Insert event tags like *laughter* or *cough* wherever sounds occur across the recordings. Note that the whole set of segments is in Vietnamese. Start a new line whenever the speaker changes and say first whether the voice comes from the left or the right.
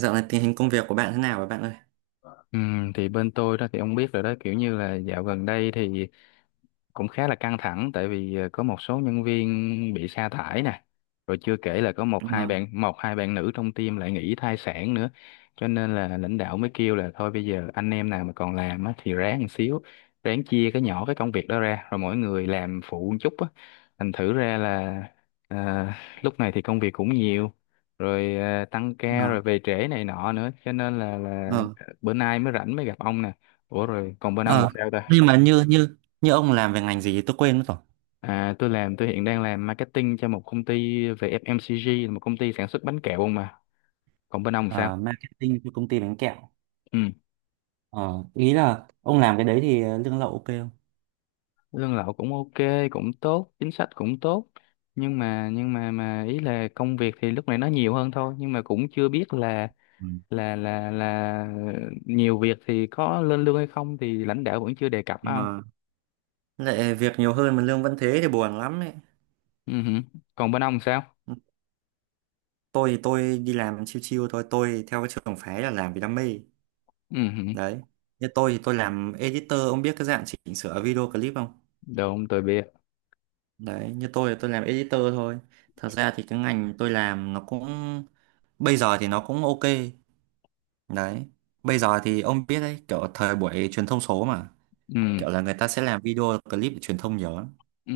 right: Dạo này tình hình công việc của bạn thế nào rồi bạn ơi?
left: Ừ, thì bên tôi đó thì ông biết rồi đó, kiểu như là dạo gần đây thì cũng khá là căng thẳng tại vì có một số nhân viên bị sa thải nè, rồi chưa kể là có
right: ờ
left: một hai bạn nữ trong team lại nghỉ thai sản nữa. Cho nên là lãnh đạo mới kêu là thôi bây giờ anh em nào mà còn làm á, thì ráng một xíu, ráng chia cái công việc đó ra rồi mỗi người làm phụ một chút á. Thành thử ra là, ờ, lúc này thì công việc cũng nhiều, rồi tăng ca
right: ờ
left: rồi về trễ này nọ nữa, cho nên là
right: ờ
left: bữa nay mới rảnh mới gặp ông nè. Ủa, rồi còn bên ông
right: ờ.
left: sao ta?
right: Nhưng mà như như như ông làm về ngành gì, tôi quên mất rồi.
left: À, tôi hiện đang làm marketing cho một công ty về FMCG, là một công ty sản xuất bánh kẹo không mà. Còn bên ông sao?
right: Ờ, marketing cho công ty bánh kẹo.
left: Ừ.
right: Ờ, ý là ông làm cái đấy thì lương lậu ok không?
left: Lương lậu cũng ok, cũng tốt, chính sách cũng tốt. Nhưng mà ý là công việc thì lúc này nó nhiều hơn thôi, nhưng mà cũng chưa biết
right: Ừ.
left: là nhiều việc thì có lên lương hay không thì lãnh đạo vẫn chưa đề cập á ông.
right: Ờ, lại việc nhiều hơn mà lương vẫn thế thì buồn lắm ấy.
left: Ừ hử. Còn bên ông sao?
right: Tôi thì tôi đi làm chill chill thôi, tôi theo cái trường phái là làm vì đam mê.
left: Ừ hử.
right: Đấy. Như tôi thì tôi làm editor, ông biết cái dạng chỉnh sửa video clip không?
left: Đúng, tôi biết.
right: Đấy, như tôi thì tôi làm editor thôi. Thật ra thì cái ngành tôi làm nó cũng bây giờ thì nó cũng ok, đấy. Bây giờ thì ông biết đấy, kiểu thời buổi truyền thông số mà.
left: Ừ.
right: Kiểu là người ta sẽ làm video clip để truyền thông nhiều lắm.
left: Ừ.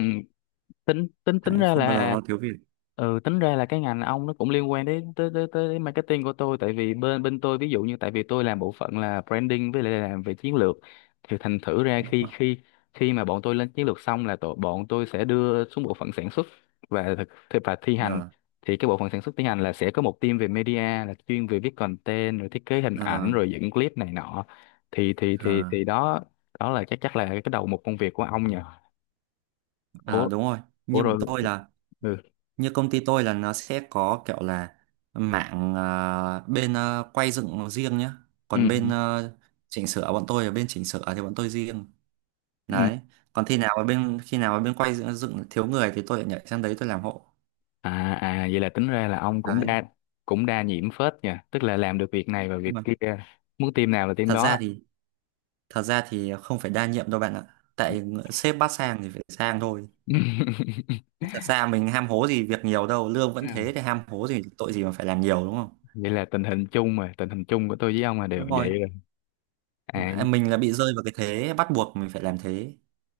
left: tính tính tính
right: Đấy,
left: ra
right: không bao giờ
left: là.
right: nó thiếu việc,
left: Ừ, tính ra là cái ngành ông nó cũng liên quan đến tới tới tới marketing của tôi, tại vì bên bên tôi, ví dụ như, tại vì tôi làm bộ phận là branding với lại làm về chiến lược, thì thành thử ra
right: đúng
left: khi
right: không?
left: khi khi mà bọn tôi lên chiến lược xong là bọn tôi sẽ đưa xuống bộ phận sản xuất và và thi hành.
right: Ờ,
left: Thì cái bộ phận sản xuất thi hành là sẽ có một team về media, là chuyên về viết content rồi thiết kế hình
right: ờ,
left: ảnh rồi dựng clip này nọ. thì thì
right: ờ,
left: thì thì đó, là chắc chắc là cái một công việc của ông nhỉ.
right: ờ,
left: Ủa
right: đúng rồi.
left: ủa
right: như bọn
left: rồi.
right: tôi là
left: Ừ.
right: Như công ty tôi là nó sẽ có kiểu là mạng bên quay dựng riêng nhá. Còn bên
left: Ừ.
right: chỉnh sửa, bọn tôi là bên chỉnh sửa thì bọn tôi riêng.
left: Ừ.
right: Đấy. Còn khi nào mà bên quay dựng, thiếu người thì tôi lại nhảy sang đấy tôi làm hộ.
left: À, vậy là tính ra là ông
right: Đấy,
left: cũng đa nhiễm phết nha, tức là làm được việc này và
right: nhưng
left: việc
right: mà
left: kia, muốn team nào là team
right: thật ra
left: đó.
right: thì thật ra thì không phải đa nhiệm đâu bạn ạ. Tại sếp bắt sang thì phải sang thôi.
left: *laughs*
right: Thật ra mình ham hố gì việc nhiều đâu, lương vẫn
left: Ừ.
right: thế thì ham hố gì, tội gì mà phải làm nhiều, đúng không?
left: Vậy là tình hình chung mà, tình hình chung của tôi với ông là đều
right: Đúng rồi.
left: vậy rồi. À.
right: Mà mình là bị rơi vào cái thế bắt buộc mình phải làm thế.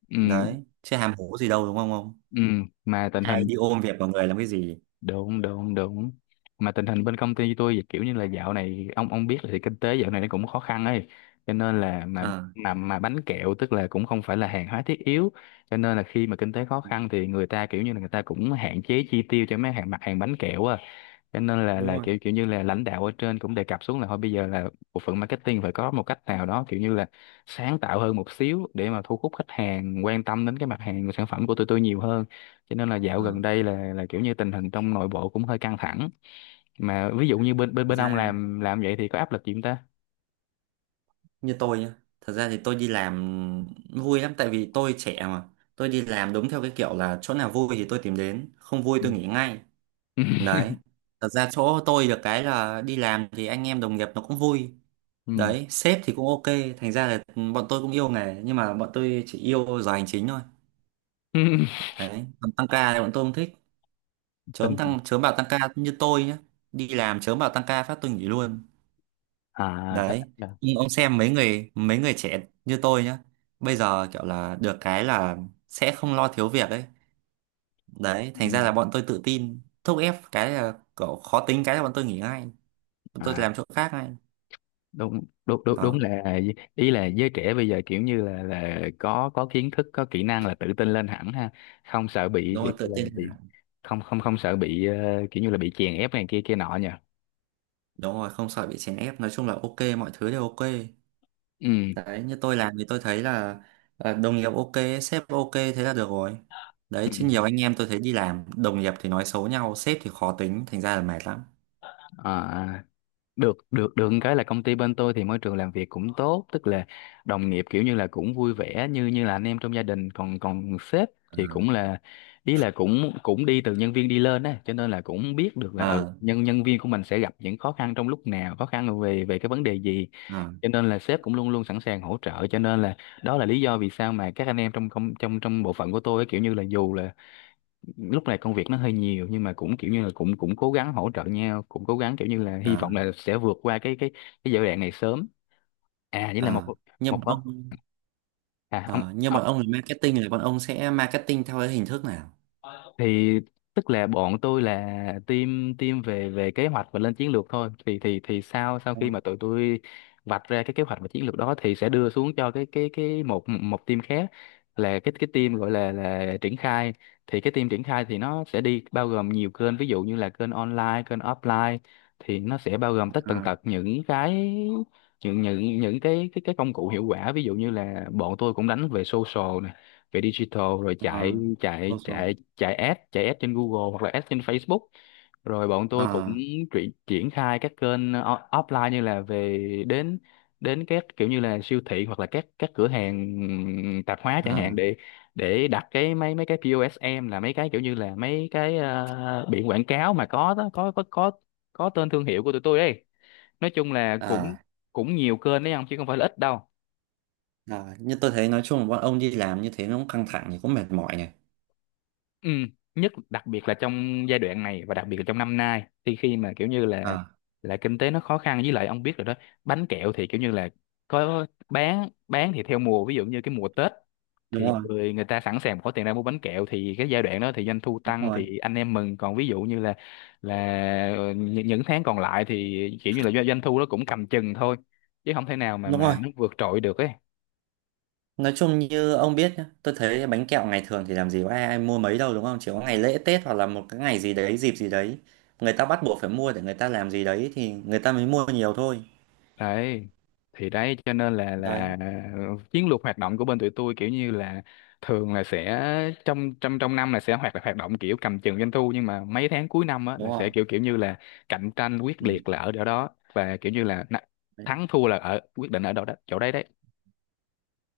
left: Ừ,
right: Đấy, chứ ham hố gì đâu đúng không ông?
left: ừ, mà tình
right: Ai
left: hình
right: đi ôm việc vào người làm cái gì?
left: đúng đúng đúng, mà tình hình bên công ty tôi kiểu như là dạo này ông biết là thì kinh tế dạo này nó cũng khó khăn ấy, cho nên là
right: Ờ,
left: mà bánh kẹo tức là cũng không phải là hàng hóa thiết yếu, cho nên là khi mà kinh tế khó khăn thì người ta kiểu như là người ta cũng hạn chế chi tiêu cho mấy hàng mặt hàng bánh kẹo á, cho nên
right: đúng
left: là
right: rồi.
left: kiểu kiểu như là lãnh đạo ở trên cũng đề cập xuống là thôi bây giờ là bộ phận marketing phải có một cách nào đó, kiểu như là sáng tạo hơn một xíu để mà thu hút khách hàng quan tâm đến cái mặt hàng của sản phẩm của tụi tôi nhiều hơn, cho nên là dạo
right: Ờ,
left: gần đây là kiểu như tình hình trong nội bộ cũng hơi căng thẳng. Mà ví dụ như bên bên
right: thật
left: bên ông
right: ra
left: làm vậy thì có áp lực gì không ta?
right: như tôi nhá, thật ra thì tôi đi làm vui lắm tại vì tôi trẻ mà. Tôi đi làm đúng theo cái kiểu là chỗ nào vui thì tôi tìm đến, không vui tôi nghỉ ngay.
left: Ừ.
right: Đấy.
left: *laughs*
right: Thật ra chỗ tôi được cái là đi làm thì anh em đồng nghiệp nó cũng vui.
left: Ừ.
right: Đấy, sếp thì cũng ok. Thành ra là bọn tôi cũng yêu nghề nhưng mà bọn tôi chỉ yêu giờ hành chính thôi.
left: *laughs*
right: Đấy, còn tăng ca thì bọn tôi không thích.
left: Tình hình.
right: Chớm bảo tăng ca như tôi nhá. Đi làm chớm bảo tăng ca phát tôi nghỉ luôn.
left: à thế-
right: Đấy.
left: là-
right: Nhưng ông xem mấy người trẻ như tôi nhá, bây giờ kiểu là được cái là sẽ không lo thiếu việc ấy. Đấy,
left: ừ.
right: thành ra là bọn tôi tự tin, thúc ép cái là kiểu khó tính cái là bọn tôi nghỉ ngay. Bọn tôi
left: À,
right: làm chỗ khác ngay.
left: đúng đúng đúng đúng
right: Đó.
left: là, ý là giới trẻ bây giờ kiểu như là có kiến thức, có kỹ năng là tự tin lên hẳn ha, không sợ bị
right: Đúng
left: kiểu
right: rồi,
left: như
right: tự
left: là
right: tin
left: bị,
right: là-
left: không không không sợ bị kiểu như là bị chèn ép này kia kia nọ nhỉ.
right: đúng rồi, không sợ bị chèn ép, nói chung là ok, mọi thứ đều ok.
left: Ừ.
right: Đấy, như tôi làm thì tôi thấy là à, đồng nghiệp ok, sếp ok thế là được rồi. Đấy
left: Ừ.
right: chứ
left: Ừ.
right: nhiều anh em tôi thấy đi làm đồng nghiệp thì nói xấu nhau, sếp thì khó tính, thành ra là mệt lắm.
left: À. À. được được được một cái là công ty bên tôi thì môi trường làm việc cũng tốt, tức là đồng nghiệp kiểu như là cũng vui vẻ như như là anh em trong gia đình, còn còn sếp
right: ờ
left: thì cũng là, ý là cũng cũng đi từ nhân viên đi lên á, cho nên là cũng biết được là ừ,
right: ờ
left: nhân nhân viên của mình sẽ gặp những khó khăn trong lúc nào, khó khăn về về cái vấn đề gì,
right: ờ
left: cho nên là sếp cũng luôn luôn sẵn sàng hỗ trợ, cho nên là đó là lý do vì sao mà các anh em trong công trong trong bộ phận của tôi á, kiểu như là dù là lúc này công việc nó hơi nhiều nhưng mà cũng kiểu như là cũng cũng cố gắng hỗ trợ nhau, cũng cố gắng kiểu như là hy
right: ờ
left: vọng là sẽ vượt qua cái giai đoạn này sớm. À với là một
right: ờ. như
left: một
right: bọn
left: phần-
right: ông
left: à ông,
right: ờ, Như bọn ông là marketing là bọn ông sẽ marketing theo cái hình thức nào?
left: thì tức là bọn tôi là team team về về kế hoạch và lên chiến lược thôi, thì sau sau
right: Ờ,
left: khi mà tụi tôi vạch ra cái kế hoạch và chiến lược đó thì sẽ đưa xuống cho cái một một team khác, là cái team gọi là triển khai. Thì cái team triển khai thì nó sẽ đi bao gồm nhiều kênh, ví dụ như là kênh online, kênh offline, thì nó sẽ bao gồm tất
right: ờ,
left: tần tật những cái, những cái công cụ hiệu quả, ví dụ như là bọn tôi cũng đánh về social này, về digital, rồi
right: ờ,
left: chạy
right: thôi.
left: chạy chạy chạy ads trên Google hoặc là ads trên Facebook. Rồi bọn tôi cũng
right: ờ
left: triển triển khai các kênh offline, như là đến đến các kiểu như là siêu thị hoặc là các cửa hàng tạp hóa chẳng hạn
right: ờ
left: để đặt cái mấy mấy cái POSM, là mấy cái kiểu như là mấy cái biển quảng cáo mà có tên thương hiệu của tụi tôi ấy. Nói chung là cũng
right: ờ
left: cũng nhiều kênh đấy, không, chứ không phải là ít đâu.
right: ờ. Như tôi thấy nói chung là bọn ông đi làm như thế nó cũng căng thẳng thì cũng mệt mỏi này.
left: Ừ, đặc biệt là trong giai đoạn này và đặc biệt là trong năm nay thì khi mà kiểu như là
right: Ờ,
left: kinh tế nó khó khăn, với lại ông biết rồi đó, bánh kẹo thì kiểu như là có bán thì theo mùa, ví dụ như cái mùa Tết
right: đúng
left: thì
right: rồi,
left: người người ta sẵn sàng có tiền ra mua bánh kẹo thì cái giai đoạn đó thì doanh thu
right: đúng
left: tăng
right: rồi,
left: thì anh em mừng, còn ví dụ như là những tháng còn lại thì kiểu như là doanh doanh thu nó cũng cầm chừng thôi, chứ không thể nào
right: đúng
left: mà
right: rồi.
left: nó vượt trội được ấy.
right: Nói chung như ông biết nhá, tôi thấy bánh kẹo ngày thường thì làm gì có ai, ai mua mấy đâu đúng không, chỉ có ngày lễ Tết hoặc là một cái ngày gì đấy, dịp gì đấy người ta bắt buộc phải mua để người ta làm gì đấy thì người ta mới mua nhiều thôi.
left: Đấy, thì đấy cho nên là
right: Đấy.
left: chiến lược hoạt động của bên tụi tôi kiểu như là thường là sẽ trong trong trong năm là sẽ hoạt hoạt động kiểu cầm chừng doanh thu, nhưng mà mấy tháng cuối năm á
right: Đúng
left: là
right: rồi.
left: sẽ kiểu kiểu như là cạnh tranh quyết
right: Ừ.
left: liệt là ở chỗ đó và kiểu như là na-,
right: Đấy.
left: thắng thua là ở quyết định ở đâu đó chỗ đấy đấy.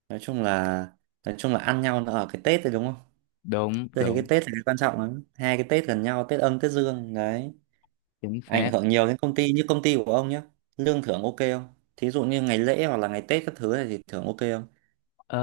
right: nói chung là nói chung là ăn nhau nó ở cái Tết đấy, đúng không?
left: Đúng,
right: Tôi thấy cái
left: đúng,
right: Tết là cái quan trọng lắm, 2 cái Tết gần nhau, Tết âm Tết dương đấy,
left: chính
right: ảnh
left: xác.
right: hưởng nhiều đến công ty như công ty của ông nhá. Lương thưởng ok không? Thí dụ như ngày lễ hoặc là ngày Tết các thứ này thì thưởng ok không?
left: Ờ,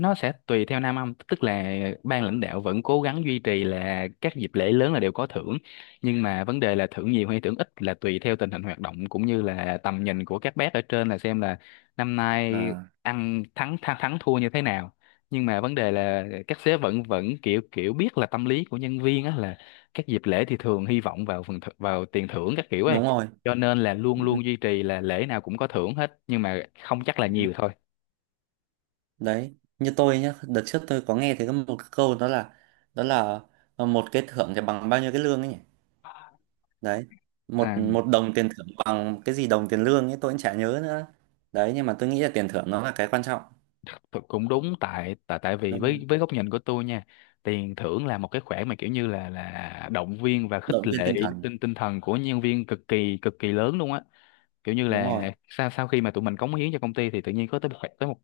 left: nó sẽ tùy theo Nam Âm, tức là ban lãnh đạo vẫn cố gắng duy trì là các dịp lễ lớn là đều có thưởng, nhưng mà vấn đề là thưởng nhiều hay thưởng ít là tùy theo tình hình hoạt động cũng như là tầm nhìn của các bác ở trên là xem là năm nay
right: À,
left: ăn thắng thắng, thắng thua như thế nào. Nhưng mà vấn đề là các sếp vẫn vẫn kiểu kiểu biết là tâm lý của nhân viên á, là các dịp lễ thì thường hy vọng vào vào tiền thưởng các kiểu ấy,
right: đúng rồi.
left: cho nên là luôn
right: Ừ,
left: luôn duy trì là lễ nào cũng có thưởng hết, nhưng mà không chắc là nhiều thôi.
right: đấy như tôi nhá, đợt trước tôi có nghe thấy có một cái câu, đó là một cái thưởng thì bằng bao nhiêu cái lương ấy nhỉ. Đấy, một
left: À.
right: một đồng tiền thưởng bằng cái gì đồng tiền lương ấy tôi cũng chả nhớ nữa. Đấy nhưng mà tôi nghĩ là tiền thưởng nó là cái quan trọng.
left: Cũng Cũng đúng, tại tại tại vì
right: Đúng rồi,
left: với góc nhìn của tôi nha, tiền thưởng là một cái khoản mà kiểu như là động viên và khích
right: động viên
left: lệ
right: tinh thần.
left: tinh tinh thần của nhân viên cực kỳ lớn luôn á, kiểu như
right: Đúng
left: là
right: rồi,
left: sau sau khi mà tụi mình cống hiến cho công ty thì tự nhiên có tới tới một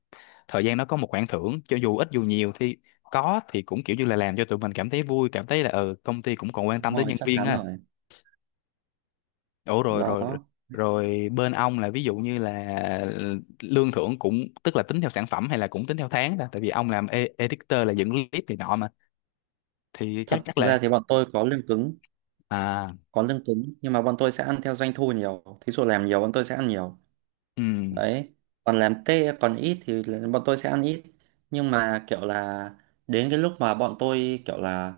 left: thời gian nó có một khoản thưởng cho dù ít dù nhiều, thì có thì cũng kiểu như là làm cho tụi mình cảm thấy vui, cảm thấy là ừ công ty cũng còn quan
right: đúng
left: tâm tới
right: rồi,
left: nhân
right: chắc
left: viên
right: chắn
left: á.
right: rồi.
left: Ủa, rồi,
right: Đó.
left: rồi, bên ông là, ví dụ như là lương thưởng cũng, tức là tính theo sản phẩm hay là cũng tính theo tháng ta, tại vì ông làm editor là dựng clip này nọ mà, thì chắc
right: Thật
left: chắc là.
right: ra thì bọn tôi có lương cứng
left: À.
right: có lương cứng nhưng mà bọn tôi sẽ ăn theo doanh thu nhiều, thí dụ làm nhiều bọn tôi sẽ ăn nhiều.
left: Ừ.
right: Đấy, còn làm tê còn ít thì là bọn tôi sẽ ăn ít. Nhưng mà kiểu là đến cái lúc mà bọn tôi kiểu là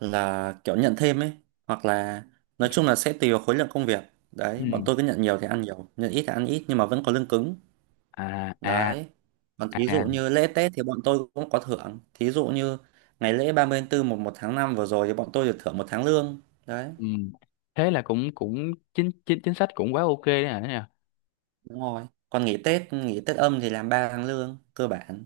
right: kiểu nhận thêm ấy, hoặc là nói chung là sẽ tùy vào khối lượng công việc. Đấy,
left: Ừ.
right: bọn tôi cứ nhận nhiều thì ăn nhiều, nhận ít thì ăn ít nhưng mà vẫn có lương cứng.
left: À. À.
right: Đấy, còn
left: À.
right: thí dụ
left: À.
right: như lễ Tết thì bọn tôi cũng có thưởng, thí dụ như ngày lễ 30 tháng 4 một một tháng 5 vừa rồi thì bọn tôi được thưởng 1 tháng lương. Đấy.
left: Ừ. Thế là cũng cũng chính chính chính sách cũng quá ok đấy hả nhỉ.
right: Đúng rồi, còn nghỉ Tết âm thì làm 3 tháng lương cơ bản.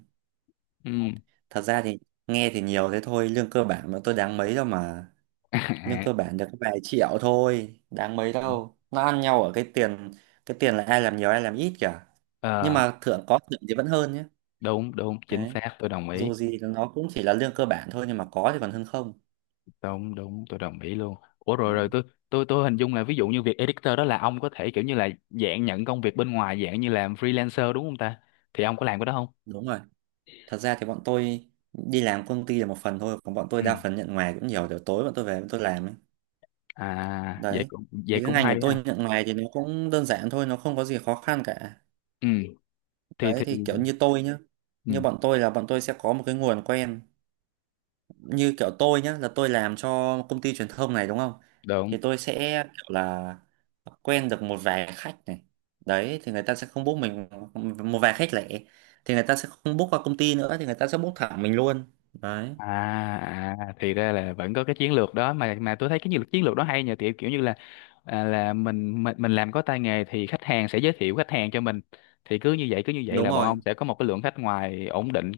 left: Ừ.
right: Thật ra thì nghe thì nhiều thế thôi, lương cơ bản mà tôi đáng mấy đâu mà.
left: *laughs*
right: Lương
left: À.
right: cơ bản được có vài triệu thôi đáng mấy đâu, nó ăn nhau ở cái tiền, cái tiền là ai làm nhiều ai làm ít cả. Nhưng
left: Ờ.
right: mà thưởng, có thưởng thì vẫn hơn nhé.
left: Đúng, đúng, chính
right: Đấy,
left: xác, tôi đồng ý.
right: dù gì thì nó cũng chỉ là lương cơ bản thôi nhưng mà có thì còn hơn không.
left: Đúng, đúng, tôi đồng ý luôn. Ủa, rồi,
right: Đấy.
left: rồi, tôi hình dung là ví dụ như việc editor đó là ông có thể kiểu như là dạng nhận công việc bên ngoài, dạng như làm freelancer đúng không ta? Thì ông có làm cái đó không?
right: Đúng rồi. Thật ra thì bọn tôi đi làm công ty là một phần thôi, còn bọn tôi
left: Ừ.
right: đa phần nhận ngoài cũng nhiều, kiểu tối bọn tôi về bọn tôi làm ấy.
left: À,
right: Đấy
left: vậy
right: thì cái
left: cũng
right: ngành
left: hay
right: của tôi
left: ha.
right: nhận ngoài thì nó cũng đơn giản thôi, nó không có gì khó khăn cả.
left: Ừ. thì
right: Đấy
left: thì
right: thì kiểu như tôi nhá,
left: Ừ.
right: như bọn tôi là bọn tôi sẽ có một cái nguồn quen. Như kiểu tôi nhá, là tôi làm cho công ty truyền thông này, đúng không?
left: Đúng.
right: Thì tôi sẽ kiểu là quen được một vài khách này. Đấy thì người ta sẽ không book mình, một vài khách lẻ thì người ta sẽ không book qua công ty nữa thì người ta sẽ book thẳng mình luôn. Đấy,
left: À, thì ra là vẫn có cái chiến lược đó, mà tôi thấy cái chiến lược đó hay nhờ, kiểu kiểu như là, à, là mình làm có tay nghề thì khách hàng sẽ giới thiệu khách hàng cho mình, thì cứ như vậy
right: đúng
left: là bọn
right: rồi,
left: ông sẽ có một cái lượng khách ngoài ổn định.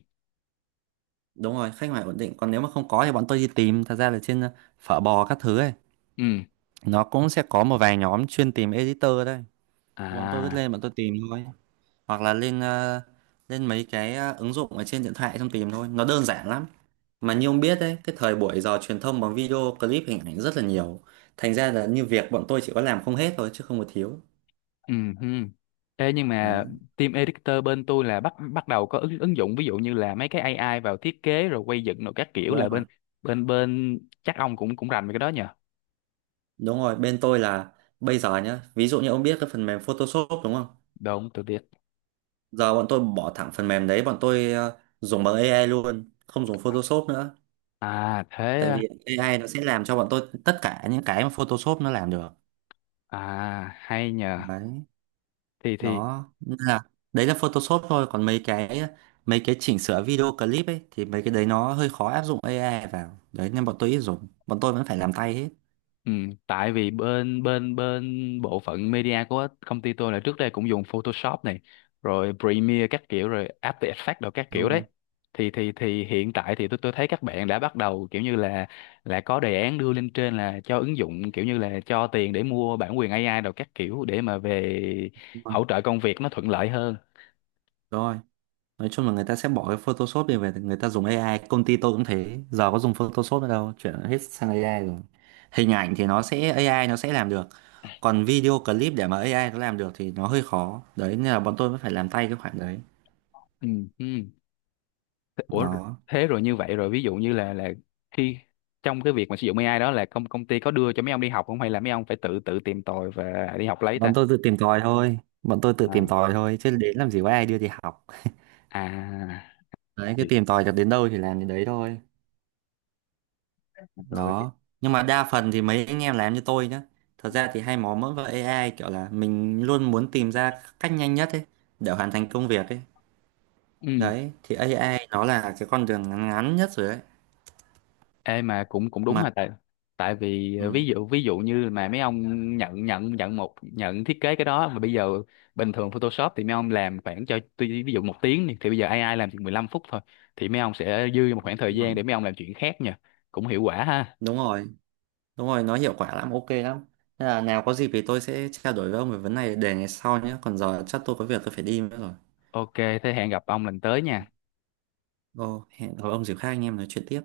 right: đúng rồi, khách hàng ổn định. Còn nếu mà không có thì bọn tôi đi tìm, thật ra là trên phở bò các thứ ấy,
left: Ừ.
right: nó cũng sẽ có một vài nhóm chuyên tìm editor đây. Bọn tôi cứ
left: À.
right: lên bọn tôi tìm thôi, hoặc là lên mấy cái ứng dụng ở trên điện thoại xong tìm thôi, nó đơn giản lắm. Mà như ông biết đấy, cái thời buổi giờ truyền thông bằng video clip hình ảnh rất là nhiều, thành ra là như việc bọn tôi chỉ có làm không hết thôi chứ không có thiếu.
left: Ừ. Hừ. Ê, nhưng
right: Đấy.
left: mà team editor bên tôi là bắt bắt đầu có ứng ứng dụng ví dụ như là mấy cái AI vào thiết kế rồi quay dựng rồi các kiểu,
right: Đúng
left: là
right: rồi.
left: bên bên bên chắc ông cũng cũng rành về cái đó nhờ.
right: Đúng rồi, bên tôi là bây giờ nhá, ví dụ như ông biết cái phần mềm Photoshop đúng không?
left: Đúng, tôi biết.
right: Giờ bọn tôi bỏ thẳng phần mềm đấy, bọn tôi dùng bằng AI luôn, không dùng Photoshop nữa.
left: À thế
right: Tại
left: à.
right: vì AI nó sẽ làm cho bọn tôi tất cả những cái mà Photoshop nó làm được.
left: À hay nhờ.
right: Đấy.
left: Thì thì.
right: Đó nên là đấy là Photoshop thôi, còn mấy cái chỉnh sửa video clip ấy thì mấy cái đấy nó hơi khó áp dụng AI vào đấy, nên bọn tôi ít dùng, bọn tôi vẫn phải làm tay hết.
left: Ừ, tại vì bên bên bên bộ phận media của công ty tôi là trước đây cũng dùng Photoshop này, rồi Premiere các kiểu rồi After Effects đồ các
right: Đúng
left: kiểu đấy,
right: rồi.
left: thì hiện tại thì tôi thấy các bạn đã bắt đầu kiểu như là có đề án đưa lên trên là cho ứng dụng kiểu như là cho tiền để mua bản quyền AI đồ các kiểu để mà về
right: Đúng rồi,
left: hỗ trợ công việc nó thuận lợi hơn.
right: rồi. Nói chung là người ta sẽ bỏ cái Photoshop đi về người ta dùng AI, công ty tôi cũng thế, giờ có dùng Photoshop nữa đâu, chuyển hết sang AI rồi. Hình ảnh thì nó sẽ AI nó sẽ làm được. Còn video clip để mà AI nó làm được thì nó hơi khó đấy, nên là bọn tôi vẫn phải làm tay cái khoản đấy.
left: Ừ, ừ. Thế. Ủa,
right: Nó
left: thế rồi như vậy rồi ví dụ như là khi trong cái việc mà sử dụng AI đó là công công ty có đưa cho mấy ông đi học không, hay là mấy ông phải tự tự tìm tòi và đi học lấy ta?
right: bọn tôi tự tìm
left: À.
right: tòi thôi chứ đến làm gì có ai đưa đi học.
left: À.
right: Đấy cứ
left: Thì.
right: tìm tòi được đến đâu thì làm đến đấy thôi.
left: Rồi thì.
right: Đó. Nhưng mà đa phần thì mấy anh em làm như tôi nhá, thật ra thì hay mò mẫm vào AI, kiểu là mình luôn muốn tìm ra cách nhanh nhất ấy để hoàn thành công việc ấy.
left: Ừ.
right: Đấy thì AI nó là cái con đường ngắn ngắn nhất rồi đấy,
left: Ê, mà cũng cũng đúng
right: mà
left: hả, tại tại vì ví
right: ừ,
left: dụ như mà mấy ông nhận nhận nhận một nhận thiết kế cái đó mà bây giờ bình thường Photoshop thì mấy ông làm khoảng cho tuy ví dụ một tiếng đi, thì bây giờ AI làm chỉ 15 phút thôi, thì mấy ông sẽ dư một khoảng thời
right: đúng rồi.
left: gian để mấy ông làm chuyện khác nha, cũng hiệu quả ha.
right: Đúng rồi, đúng rồi, nó hiệu quả lắm, ok lắm. Thế là nào có dịp thì tôi sẽ trao đổi với ông về vấn này để ngày sau nhé, còn giờ chắc tôi có việc tôi phải đi nữa rồi.
left: Ok, thế hẹn gặp ông lần tới nha.
right: Ồ, hẹn gặp ông dịp khác anh em nói chuyện tiếp.